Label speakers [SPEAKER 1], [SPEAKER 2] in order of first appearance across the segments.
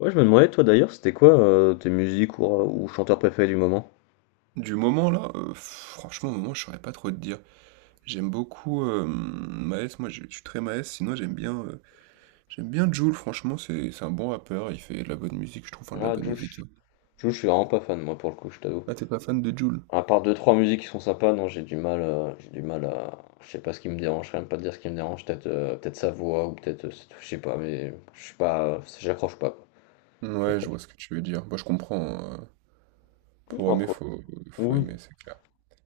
[SPEAKER 1] Ouais, je me demandais, toi d'ailleurs, c'était quoi tes musiques ou chanteurs préférés du moment?
[SPEAKER 2] Du moment là, franchement, au moment, je saurais pas trop te dire. J'aime beaucoup, Maes, moi je suis très Maes, sinon j'aime bien Jul, franchement, c'est un bon rappeur, il fait de la bonne musique, je trouve, enfin de la
[SPEAKER 1] Ah,
[SPEAKER 2] bonne
[SPEAKER 1] Jules,
[SPEAKER 2] musique, hein.
[SPEAKER 1] Jules, je suis vraiment pas fan, moi, pour le coup, je t'avoue.
[SPEAKER 2] Ah, t'es pas fan de Jul?
[SPEAKER 1] À part deux, trois musiques qui sont sympas, non, j'ai du mal à. Je sais pas ce qui me dérange, je sais même pas te dire ce qui me dérange, peut-être sa voix, ou c'est tout, je sais pas, mais je suis pas. J'accroche pas, quoi.
[SPEAKER 2] Ouais, je
[SPEAKER 1] J'accroche.
[SPEAKER 2] vois ce que tu veux dire. Bah, je comprends, hein, pour
[SPEAKER 1] Non,
[SPEAKER 2] aimer,
[SPEAKER 1] quoi.
[SPEAKER 2] faut
[SPEAKER 1] Oui.
[SPEAKER 2] aimer, c'est clair.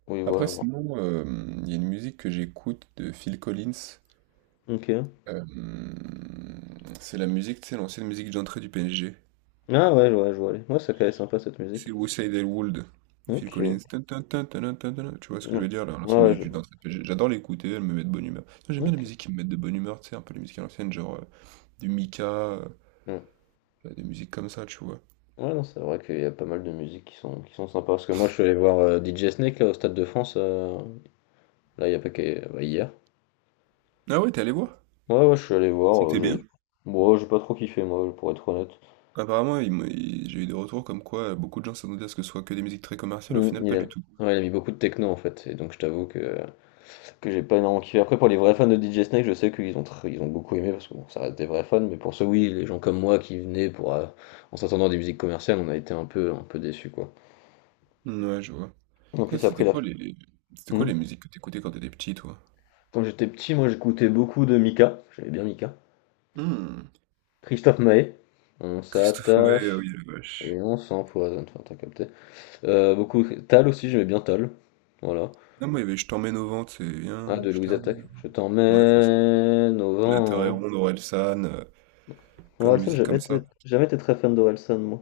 [SPEAKER 1] Oui,
[SPEAKER 2] Après
[SPEAKER 1] voilà, non.
[SPEAKER 2] sinon, il y a une musique que j'écoute de Phil Collins,
[SPEAKER 1] Ok.
[SPEAKER 2] hem, c'est la musique, tu sais, l'ancienne musique d'entrée du PSG.
[SPEAKER 1] Ah, ouais, ouais, je vois, aller. Ouais, ça calait sympa, cette
[SPEAKER 2] C'est
[SPEAKER 1] musique.
[SPEAKER 2] Westside Elwood, Phil
[SPEAKER 1] Ok.
[SPEAKER 2] Collins. Tan, tan, tan, tan, tan, tan. Tu vois ce que je
[SPEAKER 1] Ouais,
[SPEAKER 2] veux dire là, l'ancienne
[SPEAKER 1] ouais,
[SPEAKER 2] musique
[SPEAKER 1] je.
[SPEAKER 2] du dance RPG. J'adore l'écouter, elle me met de bonne humeur. Non, j'aime bien les
[SPEAKER 1] Ok.
[SPEAKER 2] musiques qui me mettent de bonne humeur, tu sais, un peu les musiques à l'ancienne, genre du Mika,
[SPEAKER 1] Ouais.
[SPEAKER 2] des musiques comme ça, tu vois.
[SPEAKER 1] Ouais, non, c'est vrai qu'il y a pas mal de musiques qui sont sympas. Parce que moi, je suis allé voir DJ Snake là, au Stade de France, là, il y a pas qu'à- bah, hier.
[SPEAKER 2] Ah ouais, t'es allé voir?
[SPEAKER 1] Ouais, ouais, je suis allé voir.
[SPEAKER 2] C'était bien.
[SPEAKER 1] Bon, ouais, j'ai pas trop kiffé, moi, pour être honnête.
[SPEAKER 2] Apparemment, j'ai eu des retours comme quoi beaucoup de gens s'attendaient à ce que ce soit que des musiques très commerciales, au
[SPEAKER 1] Mm,
[SPEAKER 2] final,
[SPEAKER 1] il
[SPEAKER 2] pas
[SPEAKER 1] a...
[SPEAKER 2] du tout.
[SPEAKER 1] ouais, il a mis beaucoup de techno, en fait. Et donc, je t'avoue que j'ai pas énormément kiffé. Après, pour les vrais fans de DJ Snake, je sais qu'ils ont, tr- ils ont beaucoup aimé, parce que bon, ça reste des vrais fans. Mais pour ceux, oui, les gens comme moi qui venaient en s'attendant à des musiques commerciales, on a été un peu déçus, quoi.
[SPEAKER 2] Ouais, je vois.
[SPEAKER 1] En
[SPEAKER 2] Toi,
[SPEAKER 1] plus, après,
[SPEAKER 2] c'était
[SPEAKER 1] la.
[SPEAKER 2] quoi les... C'était quoi
[SPEAKER 1] Mm.
[SPEAKER 2] les musiques que t'écoutais quand t'étais petit, toi?
[SPEAKER 1] Quand j'étais petit, moi, j'écoutais beaucoup de Mika. J'aimais bien Mika.
[SPEAKER 2] Hmm.
[SPEAKER 1] Christophe Maé. On
[SPEAKER 2] Christophe Maé, ah
[SPEAKER 1] s'attache
[SPEAKER 2] oui, la vache.
[SPEAKER 1] et on s'empoisonne. Enfin, t'as capté. Beaucoup. Tal aussi, j'aimais bien Tal. Voilà.
[SPEAKER 2] Ah, moi, il y avait Je t'emmène au vent, c'est
[SPEAKER 1] Ah,
[SPEAKER 2] bien,
[SPEAKER 1] de
[SPEAKER 2] je
[SPEAKER 1] Louise
[SPEAKER 2] t'emmène
[SPEAKER 1] Attaque.
[SPEAKER 2] au
[SPEAKER 1] Je
[SPEAKER 2] vent. Ouais, c'est
[SPEAKER 1] t'emmène au
[SPEAKER 2] La Terre est
[SPEAKER 1] vent.
[SPEAKER 2] ronde, Orelsan, plein de
[SPEAKER 1] Orelsan,
[SPEAKER 2] musique comme ça.
[SPEAKER 1] jamais été très fan d'Orelsan, moi.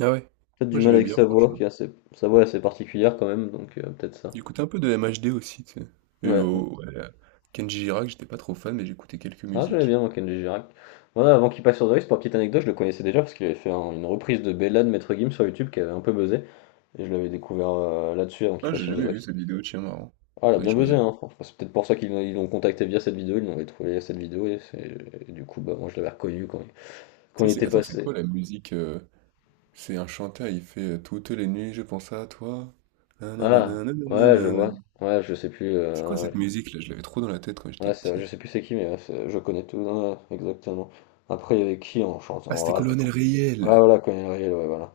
[SPEAKER 2] Ah ouais?
[SPEAKER 1] Peut-être du
[SPEAKER 2] Moi
[SPEAKER 1] mal
[SPEAKER 2] j'aimais
[SPEAKER 1] avec
[SPEAKER 2] bien
[SPEAKER 1] sa voix,
[SPEAKER 2] franchement.
[SPEAKER 1] sa voix est assez particulière quand même, donc peut-être ça.
[SPEAKER 2] J'écoutais un peu de MHD aussi, tu sais. Et
[SPEAKER 1] Ouais.
[SPEAKER 2] oh, ouais, Kenji Girac, j'étais pas trop fan, mais j'écoutais quelques
[SPEAKER 1] Ah, j'aimais
[SPEAKER 2] musiques.
[SPEAKER 1] bien, moi, Kenji Girac. Voilà, avant qu'il passe sur The Voice, pour petite anecdote, je le connaissais déjà parce qu'il avait fait une reprise de Bella de Maître Gims sur YouTube qui avait un peu buzzé. Et je l'avais découvert là-dessus avant qu'il
[SPEAKER 2] Ah,
[SPEAKER 1] passe
[SPEAKER 2] j'ai
[SPEAKER 1] sur The
[SPEAKER 2] jamais vu
[SPEAKER 1] Voice.
[SPEAKER 2] cette vidéo, tiens, marrant.
[SPEAKER 1] Ah, elle a
[SPEAKER 2] Faudrait que
[SPEAKER 1] bien
[SPEAKER 2] je
[SPEAKER 1] buzzé,
[SPEAKER 2] regarde.
[SPEAKER 1] hein. Enfin, c'est peut-être pour ça qu'ils l'ont- ils l'ont contacté via cette vidéo, ils l'ont trouvé cette vidéo, et du coup, bah, moi je l'avais reconnu quand il, quand il était
[SPEAKER 2] Attends, c'est
[SPEAKER 1] passé.
[SPEAKER 2] quoi la musique? C'est un chanteur, il fait Toutes les nuits, je pense à toi.
[SPEAKER 1] Ah,
[SPEAKER 2] Nananana,
[SPEAKER 1] ouais, je
[SPEAKER 2] nananana.
[SPEAKER 1] vois. Ouais, je sais plus.
[SPEAKER 2] C'est quoi cette musique là? Je l'avais trop dans la tête quand j'étais
[SPEAKER 1] Je
[SPEAKER 2] petit.
[SPEAKER 1] sais plus c'est qui, mais je connais tout, ouais, exactement. Après, il y avait qui en chantant
[SPEAKER 2] Ah,
[SPEAKER 1] en
[SPEAKER 2] c'était
[SPEAKER 1] rap?
[SPEAKER 2] Colonel
[SPEAKER 1] Ah,
[SPEAKER 2] Riel.
[SPEAKER 1] voilà, Conan Riel, ouais, voilà.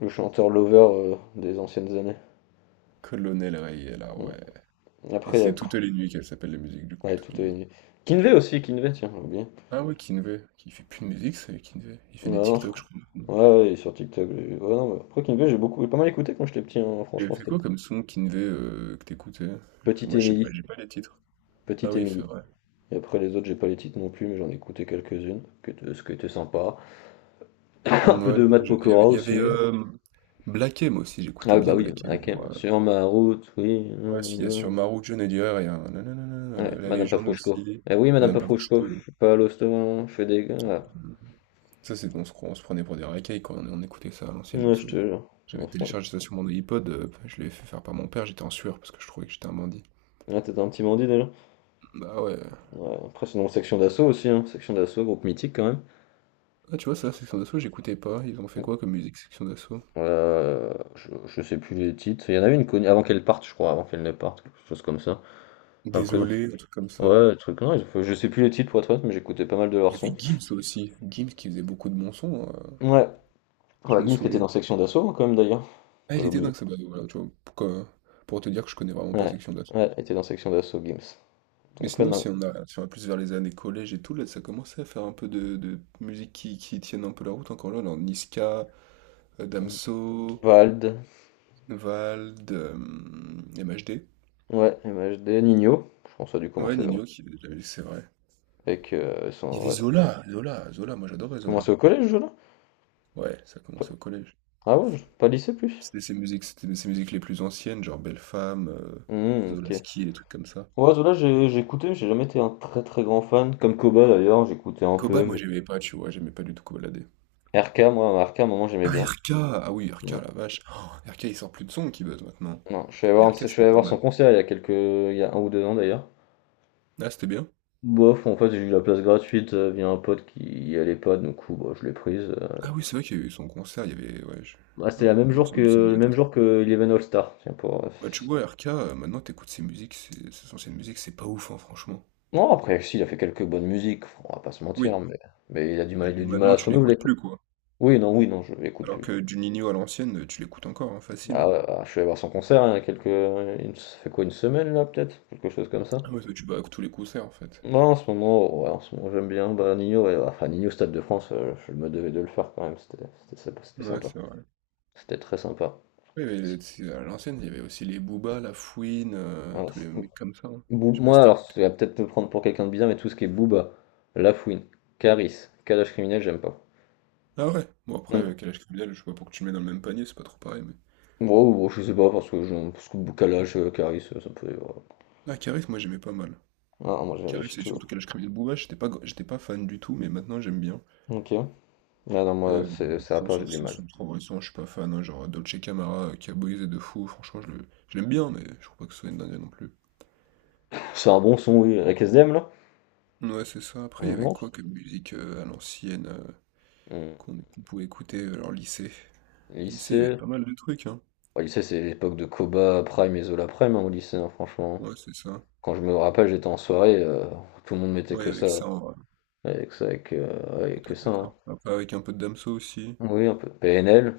[SPEAKER 1] Le chanteur Lover des anciennes années.
[SPEAKER 2] Colonel Riel, ah ouais.
[SPEAKER 1] Mm.
[SPEAKER 2] Et
[SPEAKER 1] Après, il y
[SPEAKER 2] c'était
[SPEAKER 1] a quoi.
[SPEAKER 2] Toutes les nuits qu'elle s'appelle la musique, du coup,
[SPEAKER 1] Ouais,
[SPEAKER 2] Toutes
[SPEAKER 1] tout
[SPEAKER 2] les
[SPEAKER 1] est
[SPEAKER 2] nuits.
[SPEAKER 1] nu. Kinvey aussi, Kinvey, tiens, j'ai oublié.
[SPEAKER 2] Ah ouais, Kinvey, qui fait plus de musique, c'est Kinvey. Il fait
[SPEAKER 1] Ouais,
[SPEAKER 2] des
[SPEAKER 1] non, je
[SPEAKER 2] TikTok,
[SPEAKER 1] crois.
[SPEAKER 2] je crois, maintenant.
[SPEAKER 1] Ouais, ouais, il est sur TikTok. Ouais, non, mais après Kinvey, j'ai beaucoup, pas mal écouté quand j'étais petit, hein,
[SPEAKER 2] Il avait
[SPEAKER 1] franchement,
[SPEAKER 2] fait
[SPEAKER 1] c'était
[SPEAKER 2] quoi comme son, Kinvey, que t'écoutais?
[SPEAKER 1] Petite
[SPEAKER 2] Moi, je sais
[SPEAKER 1] Émilie,
[SPEAKER 2] pas, j'ai pas les titres. Ah
[SPEAKER 1] Petite
[SPEAKER 2] oui, c'est
[SPEAKER 1] Émilie.
[SPEAKER 2] vrai.
[SPEAKER 1] Et après les autres, j'ai pas les titres non plus, mais j'en ai écouté quelques-unes, que ce qui était sympa. Un
[SPEAKER 2] Mm,
[SPEAKER 1] peu
[SPEAKER 2] ouais,
[SPEAKER 1] de
[SPEAKER 2] non,
[SPEAKER 1] Matt
[SPEAKER 2] j'ai-
[SPEAKER 1] Pokora
[SPEAKER 2] il y avait,
[SPEAKER 1] aussi.
[SPEAKER 2] Black M aussi,
[SPEAKER 1] Ah
[SPEAKER 2] j'écoutais
[SPEAKER 1] oui, bah
[SPEAKER 2] bien
[SPEAKER 1] oui,
[SPEAKER 2] Black M,
[SPEAKER 1] ah,
[SPEAKER 2] moi.
[SPEAKER 1] sur ma route, oui.
[SPEAKER 2] Ouais,
[SPEAKER 1] Hum,
[SPEAKER 2] s'il y a sur
[SPEAKER 1] hum.
[SPEAKER 2] Maru, John et Dior, il y a un nanana,
[SPEAKER 1] Ouais,
[SPEAKER 2] la
[SPEAKER 1] Madame
[SPEAKER 2] légende
[SPEAKER 1] Pafrouchko.
[SPEAKER 2] aussi.
[SPEAKER 1] Eh oui, Madame
[SPEAKER 2] Madame
[SPEAKER 1] Pafrouchko, je
[SPEAKER 2] Pavoshko.
[SPEAKER 1] suis pas à l'hosto, je fais des gars.
[SPEAKER 2] Ça, c'est qu'on se, cro- on se prenait pour des racailles quand on écoutait ça à l'ancienne, je me
[SPEAKER 1] Ouais, je te
[SPEAKER 2] souviens.
[SPEAKER 1] jure.
[SPEAKER 2] J'avais téléchargé ça sur mon iPod, je l'avais fait faire par mon père, j'étais en sueur parce que je trouvais que j'étais un bandit.
[SPEAKER 1] Ah, t'étais un petit bandit déjà.
[SPEAKER 2] Bah ouais.
[SPEAKER 1] Ouais, après, sinon, section d'assaut aussi, hein. Section d'assaut, groupe mythique quand même.
[SPEAKER 2] Ah, tu vois, ça, Section d'Assaut, j'écoutais pas. Ils ont fait quoi comme musique, Section d'Assaut?
[SPEAKER 1] Je sais plus les titres. Il y en avait une connue avant qu'elle parte, je crois, avant qu'elle ne parte, quelque chose comme ça. Après,
[SPEAKER 2] Désolé, un truc comme ça.
[SPEAKER 1] Ouais, truc, non, je sais plus les titres pour être honnête, mais j'écoutais pas mal de
[SPEAKER 2] Il
[SPEAKER 1] leurs
[SPEAKER 2] y avait
[SPEAKER 1] sons.
[SPEAKER 2] Gims aussi. Gims qui faisait beaucoup de bons sons,
[SPEAKER 1] Ouais,
[SPEAKER 2] je
[SPEAKER 1] ouais,
[SPEAKER 2] me
[SPEAKER 1] Gims qui était
[SPEAKER 2] souviens.
[SPEAKER 1] dans section d'assaut, hein, quand même d'ailleurs, faut
[SPEAKER 2] Ah,
[SPEAKER 1] pas
[SPEAKER 2] il était
[SPEAKER 1] l'oublier.
[SPEAKER 2] dingue, ça. Bah, voilà, tu vois, pour te dire que je connais vraiment pas
[SPEAKER 1] Ouais,
[SPEAKER 2] Section d'Assaut.
[SPEAKER 1] ouais, était dans section d'assaut, Gims.
[SPEAKER 2] Mais
[SPEAKER 1] Donc, ouais,
[SPEAKER 2] sinon,
[SPEAKER 1] non.
[SPEAKER 2] si on va plus vers les années collège et tout, là, ça commençait à faire un peu de musique qui tienne un peu la route encore là. Dans Niska, Damso,
[SPEAKER 1] Vald,
[SPEAKER 2] Vald, MHD.
[SPEAKER 1] ouais, MHD Nino, je pense que ça a dû
[SPEAKER 2] Ouais,
[SPEAKER 1] commencer vers.
[SPEAKER 2] Nino, c'est vrai.
[SPEAKER 1] Avec
[SPEAKER 2] Il y
[SPEAKER 1] son.
[SPEAKER 2] avait
[SPEAKER 1] Ouais.
[SPEAKER 2] Zola, Zola, Zola, moi j'adorais
[SPEAKER 1] Commencé
[SPEAKER 2] Zola.
[SPEAKER 1] au collège, Zola?
[SPEAKER 2] Ouais, ça commençait au collège.
[SPEAKER 1] Ah ouais, pas lycée plus?
[SPEAKER 2] C'était ses musiques les plus anciennes, genre Belle Femme,
[SPEAKER 1] Hmm, ok.
[SPEAKER 2] Zolaski, les trucs comme ça.
[SPEAKER 1] Ouais, Zola, j'ai écouté, mais j'ai jamais été un très très grand fan. Comme Koba d'ailleurs, j'écoutais un
[SPEAKER 2] Koba,
[SPEAKER 1] peu,
[SPEAKER 2] moi
[SPEAKER 1] mais.
[SPEAKER 2] j'aimais pas, tu vois, j'aimais pas du tout Kobalade.
[SPEAKER 1] RK, à un moment, j'aimais
[SPEAKER 2] Ah,
[SPEAKER 1] bien.
[SPEAKER 2] RK! Ah oui, RK, la vache. Oh, RK, il sort plus de son qui buzz maintenant.
[SPEAKER 1] Non,
[SPEAKER 2] Mais RK,
[SPEAKER 1] je suis
[SPEAKER 2] c'était
[SPEAKER 1] allé
[SPEAKER 2] pas
[SPEAKER 1] voir son
[SPEAKER 2] mal.
[SPEAKER 1] concert il y a un ou deux ans d'ailleurs.
[SPEAKER 2] Ah, c'était bien.
[SPEAKER 1] Bof, en fait j'ai eu la place gratuite via un pote qui y allait pas, du coup bah, je l'ai prise.
[SPEAKER 2] Ah oui, c'est vrai qu'il y a eu son concert, il y avait. Ouais, je-
[SPEAKER 1] Bah, c'était
[SPEAKER 2] non,
[SPEAKER 1] la même
[SPEAKER 2] moi
[SPEAKER 1] jour que
[SPEAKER 2] ça me
[SPEAKER 1] le
[SPEAKER 2] donnait pas
[SPEAKER 1] même
[SPEAKER 2] trop.
[SPEAKER 1] jour que Eleven All Star. Tiens pour.
[SPEAKER 2] Bah, tu vois, RK, maintenant t'écoutes ses musiques, ses anciennes musiques, c'est pas ouf, hein, franchement.
[SPEAKER 1] Non après si il a fait quelques bonnes musiques, on va pas se mentir,
[SPEAKER 2] Oui,
[SPEAKER 1] mais
[SPEAKER 2] mais
[SPEAKER 1] il a du mal
[SPEAKER 2] maintenant
[SPEAKER 1] à se
[SPEAKER 2] tu
[SPEAKER 1] renouveler
[SPEAKER 2] l'écoutes
[SPEAKER 1] quoi.
[SPEAKER 2] plus, quoi.
[SPEAKER 1] Oui non oui non je l'écoute
[SPEAKER 2] Alors
[SPEAKER 1] plus.
[SPEAKER 2] que du Nino à l'ancienne, tu l'écoutes encore, hein, facile,
[SPEAKER 1] Bah,
[SPEAKER 2] hein.
[SPEAKER 1] ouais, bah, je suis allé voir son concert hein, il y a quelques, il me- ça fait quoi une semaine là peut-être, quelque chose comme ça.
[SPEAKER 2] Ah ouais, toi, tu vas à tous les concerts en fait.
[SPEAKER 1] Moi en ce moment, ouais, En ce moment j'aime bien bah, Nino, ouais, enfin Nino au Stade de France, je me devais de le faire quand même, c'était sympa, c'était
[SPEAKER 2] Ouais,
[SPEAKER 1] sympa.
[SPEAKER 2] c'est vrai.
[SPEAKER 1] C'était très sympa.
[SPEAKER 2] Oui, mais le tu à l'ancienne, il y avait aussi les Booba, la Fouine,
[SPEAKER 1] Ouais,
[SPEAKER 2] tous les
[SPEAKER 1] c'est-
[SPEAKER 2] mecs comme ça, hein. Je sais pas si
[SPEAKER 1] Moi alors,
[SPEAKER 2] t'écoutais.
[SPEAKER 1] ça va peut-être me prendre pour quelqu'un de bizarre, mais tout ce qui est Booba, Lafouine, Caris, Kalash criminel, j'aime pas.
[SPEAKER 2] Ah ouais? Bon,
[SPEAKER 1] Mm.
[SPEAKER 2] après, Calage Criminel, je sais pas pour que tu le mets dans le même panier, c'est pas trop pareil, mais.
[SPEAKER 1] Bon, je sais pas, parce que Kalash, Caris, ça me fait. Voilà.
[SPEAKER 2] Ah, Caris, moi j'aimais pas mal.
[SPEAKER 1] Ah, moi j'ai
[SPEAKER 2] Caris et surtout
[SPEAKER 1] toujours.
[SPEAKER 2] Calage Criminel Booba, j'étais pas fan du tout, mais maintenant j'aime bien.
[SPEAKER 1] Ok. Ah non, moi,
[SPEAKER 2] Euh,
[SPEAKER 1] c'est à
[SPEAKER 2] enfin,
[SPEAKER 1] part, j'ai
[SPEAKER 2] sauf
[SPEAKER 1] du
[SPEAKER 2] si
[SPEAKER 1] mal.
[SPEAKER 2] sont trop récents, je suis pas fan, hein, genre Dolce Camara, Caboise et De Fou, franchement, je l'aime bien, mais je trouve pas que ce soit une dinguerie non plus.
[SPEAKER 1] C'est un bon son, oui, avec SDM là?
[SPEAKER 2] Ouais, c'est ça. Après, il y avait
[SPEAKER 1] Non.
[SPEAKER 2] quoi comme musique à l'ancienne
[SPEAKER 1] Mm.
[SPEAKER 2] qu'on pouvait écouter, alors lycée? Lycée, il y avait
[SPEAKER 1] Lycée.
[SPEAKER 2] pas mal de trucs, hein.
[SPEAKER 1] Au lycée, c'est l'époque de Koba Prime et Zola Prime, hein, au lycée, hein, franchement.
[SPEAKER 2] Ouais, c'est ça.
[SPEAKER 1] Quand je me rappelle, j'étais en soirée, tout le monde mettait
[SPEAKER 2] Ouais,
[SPEAKER 1] que
[SPEAKER 2] avec
[SPEAKER 1] ça.
[SPEAKER 2] ça, en vrai.
[SPEAKER 1] Ouais, que
[SPEAKER 2] Écoute,
[SPEAKER 1] ça, hein.
[SPEAKER 2] après, avec un peu de Damso aussi.
[SPEAKER 1] Oui, un peu. PNL.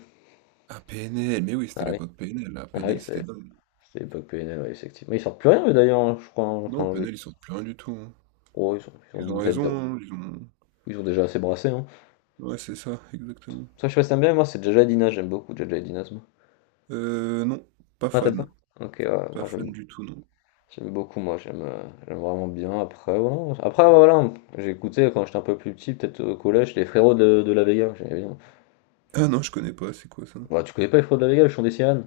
[SPEAKER 2] Ah, PNL, mais oui, c'était
[SPEAKER 1] Ah oui,
[SPEAKER 2] l'époque PNL, là.
[SPEAKER 1] ah oui,
[SPEAKER 2] PNL, c'était
[SPEAKER 1] c'est
[SPEAKER 2] dingue.
[SPEAKER 1] c'est l'époque PNL, ouais, effectivement. Ils sortent plus rien, eux, d'ailleurs, hein, je crois, hein.
[SPEAKER 2] Non, PNL, ils sortent plus rien du tout, hein.
[SPEAKER 1] Oh, ils sont, ils
[SPEAKER 2] Ils ont
[SPEAKER 1] sont peut-être
[SPEAKER 2] raison, hein, ils ont...
[SPEAKER 1] ils ont déjà assez brassé, hein.
[SPEAKER 2] Ouais, c'est ça, exactement.
[SPEAKER 1] Ça, je sais pas si t'aimes bien, moi, c'est Jaja et Dina, j'aime beaucoup Jaja et Dina, c'est bon.
[SPEAKER 2] Non, pas
[SPEAKER 1] Ah, t'aimes
[SPEAKER 2] fan.
[SPEAKER 1] pas? Ok, ouais,
[SPEAKER 2] Pas
[SPEAKER 1] moi,
[SPEAKER 2] fan
[SPEAKER 1] j'aime
[SPEAKER 2] du tout, non.
[SPEAKER 1] J'aime beaucoup, moi, j'aime vraiment bien. Après, voilà. J'ai écouté quand j'étais un peu plus petit, peut-être au collège, les frérots de la Vega, j'aimais bien.
[SPEAKER 2] Ah non, je connais pas, c'est quoi ça?
[SPEAKER 1] Bah, tu connais pas les frérots de la Vega, ils sont des sirènes?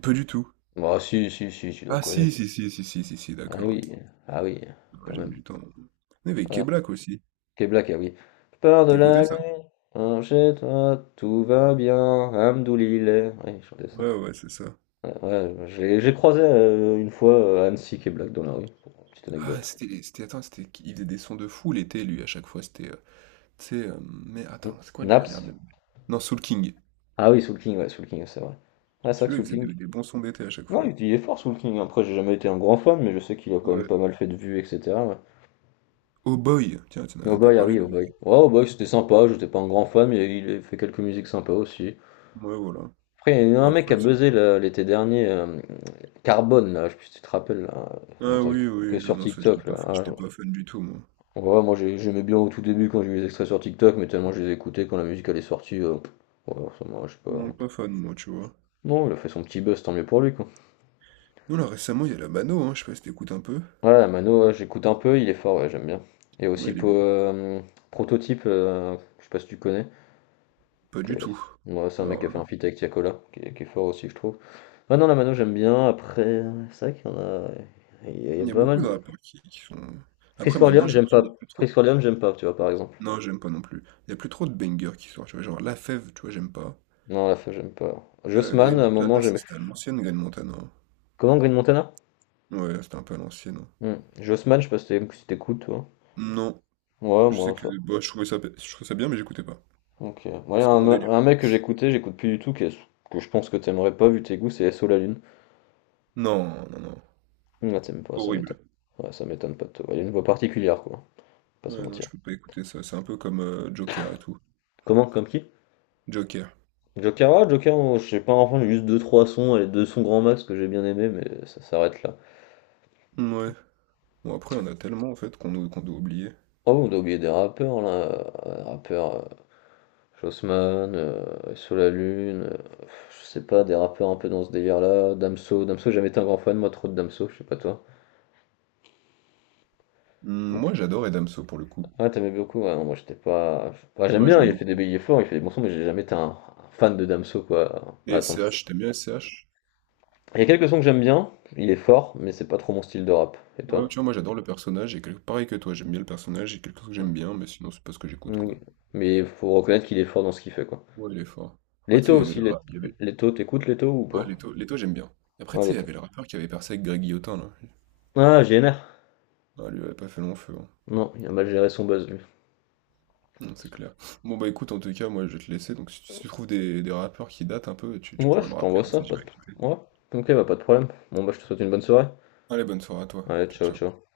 [SPEAKER 2] Pas du tout.
[SPEAKER 1] Bah, si, si, si, tu dois
[SPEAKER 2] Ah si,
[SPEAKER 1] connaître.
[SPEAKER 2] si, si, si, si, si, si,
[SPEAKER 1] Ah
[SPEAKER 2] d'accord, oui.
[SPEAKER 1] oui, ah oui,
[SPEAKER 2] Ah,
[SPEAKER 1] quand
[SPEAKER 2] j'aime
[SPEAKER 1] même.
[SPEAKER 2] du temps. Mais avec
[SPEAKER 1] Ah,
[SPEAKER 2] Keblak aussi.
[SPEAKER 1] Key Black, ah oui. Peur de
[SPEAKER 2] T'écoutais
[SPEAKER 1] la
[SPEAKER 2] ça?
[SPEAKER 1] nuit, chez toi, tout va bien, Hamdoulilé. Oui, je chantais ça.
[SPEAKER 2] Ouais, ouais, c'est ça.
[SPEAKER 1] Ouais, ouais, j'ai croisé une fois Annecy Key Black dans la rue, pour une petite
[SPEAKER 2] Ah,
[SPEAKER 1] anecdote.
[SPEAKER 2] c'était... les- c'était... Attends, c'était... qui- Il faisait des sons de fou l'été, lui, à chaque fois, mais
[SPEAKER 1] Hmm.
[SPEAKER 2] attends, c'est quoi déjà l'air de
[SPEAKER 1] Naps?
[SPEAKER 2] la non, Soul King.
[SPEAKER 1] Ah oui, Soul King, ouais, Soul King, c'est vrai. Ah, c'est vrai que
[SPEAKER 2] Celui-là, il
[SPEAKER 1] Soul
[SPEAKER 2] faisait
[SPEAKER 1] King.
[SPEAKER 2] des bons sons d'été à chaque
[SPEAKER 1] Non,
[SPEAKER 2] fois.
[SPEAKER 1] il est fort sous le King. Après, j'ai jamais été un grand fan, mais je sais qu'il a quand même
[SPEAKER 2] Ouais.
[SPEAKER 1] pas mal fait de vues, etc. Ouais.
[SPEAKER 2] Oh Boy! Tiens, tu n'as
[SPEAKER 1] Oh
[SPEAKER 2] même pas
[SPEAKER 1] boy, ah
[SPEAKER 2] parlé
[SPEAKER 1] oui,
[SPEAKER 2] de
[SPEAKER 1] oh boy. Ouais, oh boy, c'était sympa. J'étais pas un grand fan, mais il a fait quelques musiques sympas aussi.
[SPEAKER 2] ouais, voilà.
[SPEAKER 1] Après, il y a un mec qui
[SPEAKER 2] Après
[SPEAKER 1] a
[SPEAKER 2] c'est
[SPEAKER 1] buzzé là, l'été dernier, Carbone, là, je sais pas si tu te rappelles, là. On
[SPEAKER 2] ah
[SPEAKER 1] entendait
[SPEAKER 2] oui,
[SPEAKER 1] que
[SPEAKER 2] oui, ah
[SPEAKER 1] sur
[SPEAKER 2] non, ça,
[SPEAKER 1] TikTok, là.
[SPEAKER 2] j'étais pas fan du tout, moi.
[SPEAKER 1] Ouais, moi, j'aimais bien au tout début quand j'ai vu les extraits sur TikTok, mais tellement je les écoutais quand la musique elle est sortie, ouais, je sais pas.
[SPEAKER 2] Non, pas fan, moi, tu vois?
[SPEAKER 1] Non, il a fait son petit buzz, tant mieux pour lui, quoi.
[SPEAKER 2] Non, là, récemment, il y a la Mano, hein, je sais pas si tu un peu?
[SPEAKER 1] Ouais, Mano, ouais, j'écoute un peu, il est fort, ouais, j'aime bien. Et
[SPEAKER 2] Ouais,
[SPEAKER 1] aussi
[SPEAKER 2] elle est
[SPEAKER 1] pour
[SPEAKER 2] bien.
[SPEAKER 1] Prototype, je sais pas si tu connais,
[SPEAKER 2] Pas
[SPEAKER 1] qui
[SPEAKER 2] du
[SPEAKER 1] est-
[SPEAKER 2] tout.
[SPEAKER 1] ouais, c'est un mec
[SPEAKER 2] Alors
[SPEAKER 1] qui a
[SPEAKER 2] là,
[SPEAKER 1] fait un feat avec Tiakola, qui est fort aussi, je trouve. Ah non, la Mano, j'aime bien. Après, c'est vrai qu'il y en a, il y a
[SPEAKER 2] il y a
[SPEAKER 1] pas
[SPEAKER 2] beaucoup
[SPEAKER 1] mal
[SPEAKER 2] de rappeurs qui sont
[SPEAKER 1] Chris
[SPEAKER 2] après maintenant,
[SPEAKER 1] Corleone,
[SPEAKER 2] j'ai
[SPEAKER 1] j'aime
[SPEAKER 2] l'impression qu'il
[SPEAKER 1] pas.
[SPEAKER 2] y a plus
[SPEAKER 1] Chris
[SPEAKER 2] trop
[SPEAKER 1] Corleone, j'aime pas, tu vois, par exemple.
[SPEAKER 2] non, j'aime pas non plus. Il y a plus trop de bangers qui sortent, tu vois? Genre la fève tu vois, j'aime pas.
[SPEAKER 1] Non, la fin, j'aime pas. Jossman,
[SPEAKER 2] Green
[SPEAKER 1] à un moment,
[SPEAKER 2] Montana,
[SPEAKER 1] j'aimais.
[SPEAKER 2] c'était à l'ancienne Green Montana, hein.
[SPEAKER 1] Comment Green Montana?
[SPEAKER 2] Ouais, c'était un peu à l'ancienne, hein.
[SPEAKER 1] Hmm. Jossman, je sais pas si si t'écoutes, toi.
[SPEAKER 2] Non,
[SPEAKER 1] Ouais,
[SPEAKER 2] je sais
[SPEAKER 1] moi,
[SPEAKER 2] que
[SPEAKER 1] ça.
[SPEAKER 2] bah, je trouvais ça bien, mais j'écoutais pas.
[SPEAKER 1] Ok. Moi, y a
[SPEAKER 2] C'est pas
[SPEAKER 1] un,
[SPEAKER 2] mon
[SPEAKER 1] me-
[SPEAKER 2] délire.
[SPEAKER 1] un mec que j'écoutais, j'écoute plus du tout, que je pense que t'aimerais pas vu tes goûts, c'est SO La Lune.
[SPEAKER 2] Non, non, non.
[SPEAKER 1] Ah, t'aimes pas, ça m'étonne.
[SPEAKER 2] Horrible.
[SPEAKER 1] Ouais, ça m'étonne pas de toi. Il a une voix particulière, quoi. Pas se
[SPEAKER 2] Ouais, non,
[SPEAKER 1] mentir.
[SPEAKER 2] je peux pas écouter ça. C'est un peu comme Joker et tout.
[SPEAKER 1] Comment, comme qui?
[SPEAKER 2] Joker.
[SPEAKER 1] Joker, oh, je sais pas, enfin, j'ai juste deux trois sons, les deux sons grand max que j'ai bien aimé, mais ça s'arrête là.
[SPEAKER 2] Ouais. Bon, après, on a tellement, en fait, qu'on doit oublier.
[SPEAKER 1] Oh, on a oublié des rappeurs, là. Rappeurs, Jossman, Sous la Lune, je sais pas, des rappeurs un peu dans ce délire-là. Damso, j'ai jamais été un grand fan, moi, trop de Damso, je sais pas toi.
[SPEAKER 2] Hmm,
[SPEAKER 1] Ou pas.
[SPEAKER 2] moi, j'adore Edamso, pour le coup.
[SPEAKER 1] Ah, t'aimais beaucoup, ouais, non, moi, j'étais pas. Enfin, j'aime
[SPEAKER 2] Moi,
[SPEAKER 1] bien,
[SPEAKER 2] j'aime
[SPEAKER 1] il fait
[SPEAKER 2] beaucoup.
[SPEAKER 1] des billets forts, il fait des bons sons, mais j'ai jamais été un fan de Damso, quoi. Mais
[SPEAKER 2] Et S
[SPEAKER 1] attends
[SPEAKER 2] C H t'aimes bien S C H.
[SPEAKER 1] Il y a quelques sons que j'aime bien, il est fort, mais c'est pas trop mon style de rap. Et
[SPEAKER 2] Ouais, tu
[SPEAKER 1] toi?
[SPEAKER 2] vois, moi, j'adore le personnage. Et pareil que toi, j'aime bien le personnage. Et quelque chose que j'aime bien, mais sinon, c'est pas ce que j'écoute,
[SPEAKER 1] Oui.
[SPEAKER 2] quoi.
[SPEAKER 1] Mais il faut reconnaître qu'il est fort dans ce qu'il fait, quoi.
[SPEAKER 2] Ouais, il est fort. Après, tu sais,
[SPEAKER 1] Leto
[SPEAKER 2] il y avait
[SPEAKER 1] aussi,
[SPEAKER 2] le
[SPEAKER 1] Let-
[SPEAKER 2] rap. Il y avait...
[SPEAKER 1] Leto, t'écoutes Leto ou
[SPEAKER 2] Ouais,
[SPEAKER 1] pas?
[SPEAKER 2] Leto, Leto, j'aime bien. Après,
[SPEAKER 1] Ouais,
[SPEAKER 2] tu sais, il y
[SPEAKER 1] Leto.
[SPEAKER 2] avait le rappeur qui avait percé avec Greg Guillotin, là.
[SPEAKER 1] Ah, GNR.
[SPEAKER 2] Ah, lui, il avait pas fait long feu, hein.
[SPEAKER 1] Non, il a mal géré son buzz, lui.
[SPEAKER 2] Non, c'est
[SPEAKER 1] Parce
[SPEAKER 2] clair. Bon, bah, écoute, en tout cas, moi, je vais te laisser. Donc, si tu trouves des rappeurs qui datent un peu, tu, tu
[SPEAKER 1] Ouais,
[SPEAKER 2] pourrais
[SPEAKER 1] je
[SPEAKER 2] me rappeler,
[SPEAKER 1] t'envoie
[SPEAKER 2] comme
[SPEAKER 1] ça,
[SPEAKER 2] ça,
[SPEAKER 1] pas de.
[SPEAKER 2] j'irai écouter.
[SPEAKER 1] Ouais, ok, bah pas de problème. Bon, bah je te souhaite une bonne soirée.
[SPEAKER 2] Allez, bonne soirée à toi.
[SPEAKER 1] Allez,
[SPEAKER 2] Ciao,
[SPEAKER 1] ciao,
[SPEAKER 2] ciao.
[SPEAKER 1] ciao.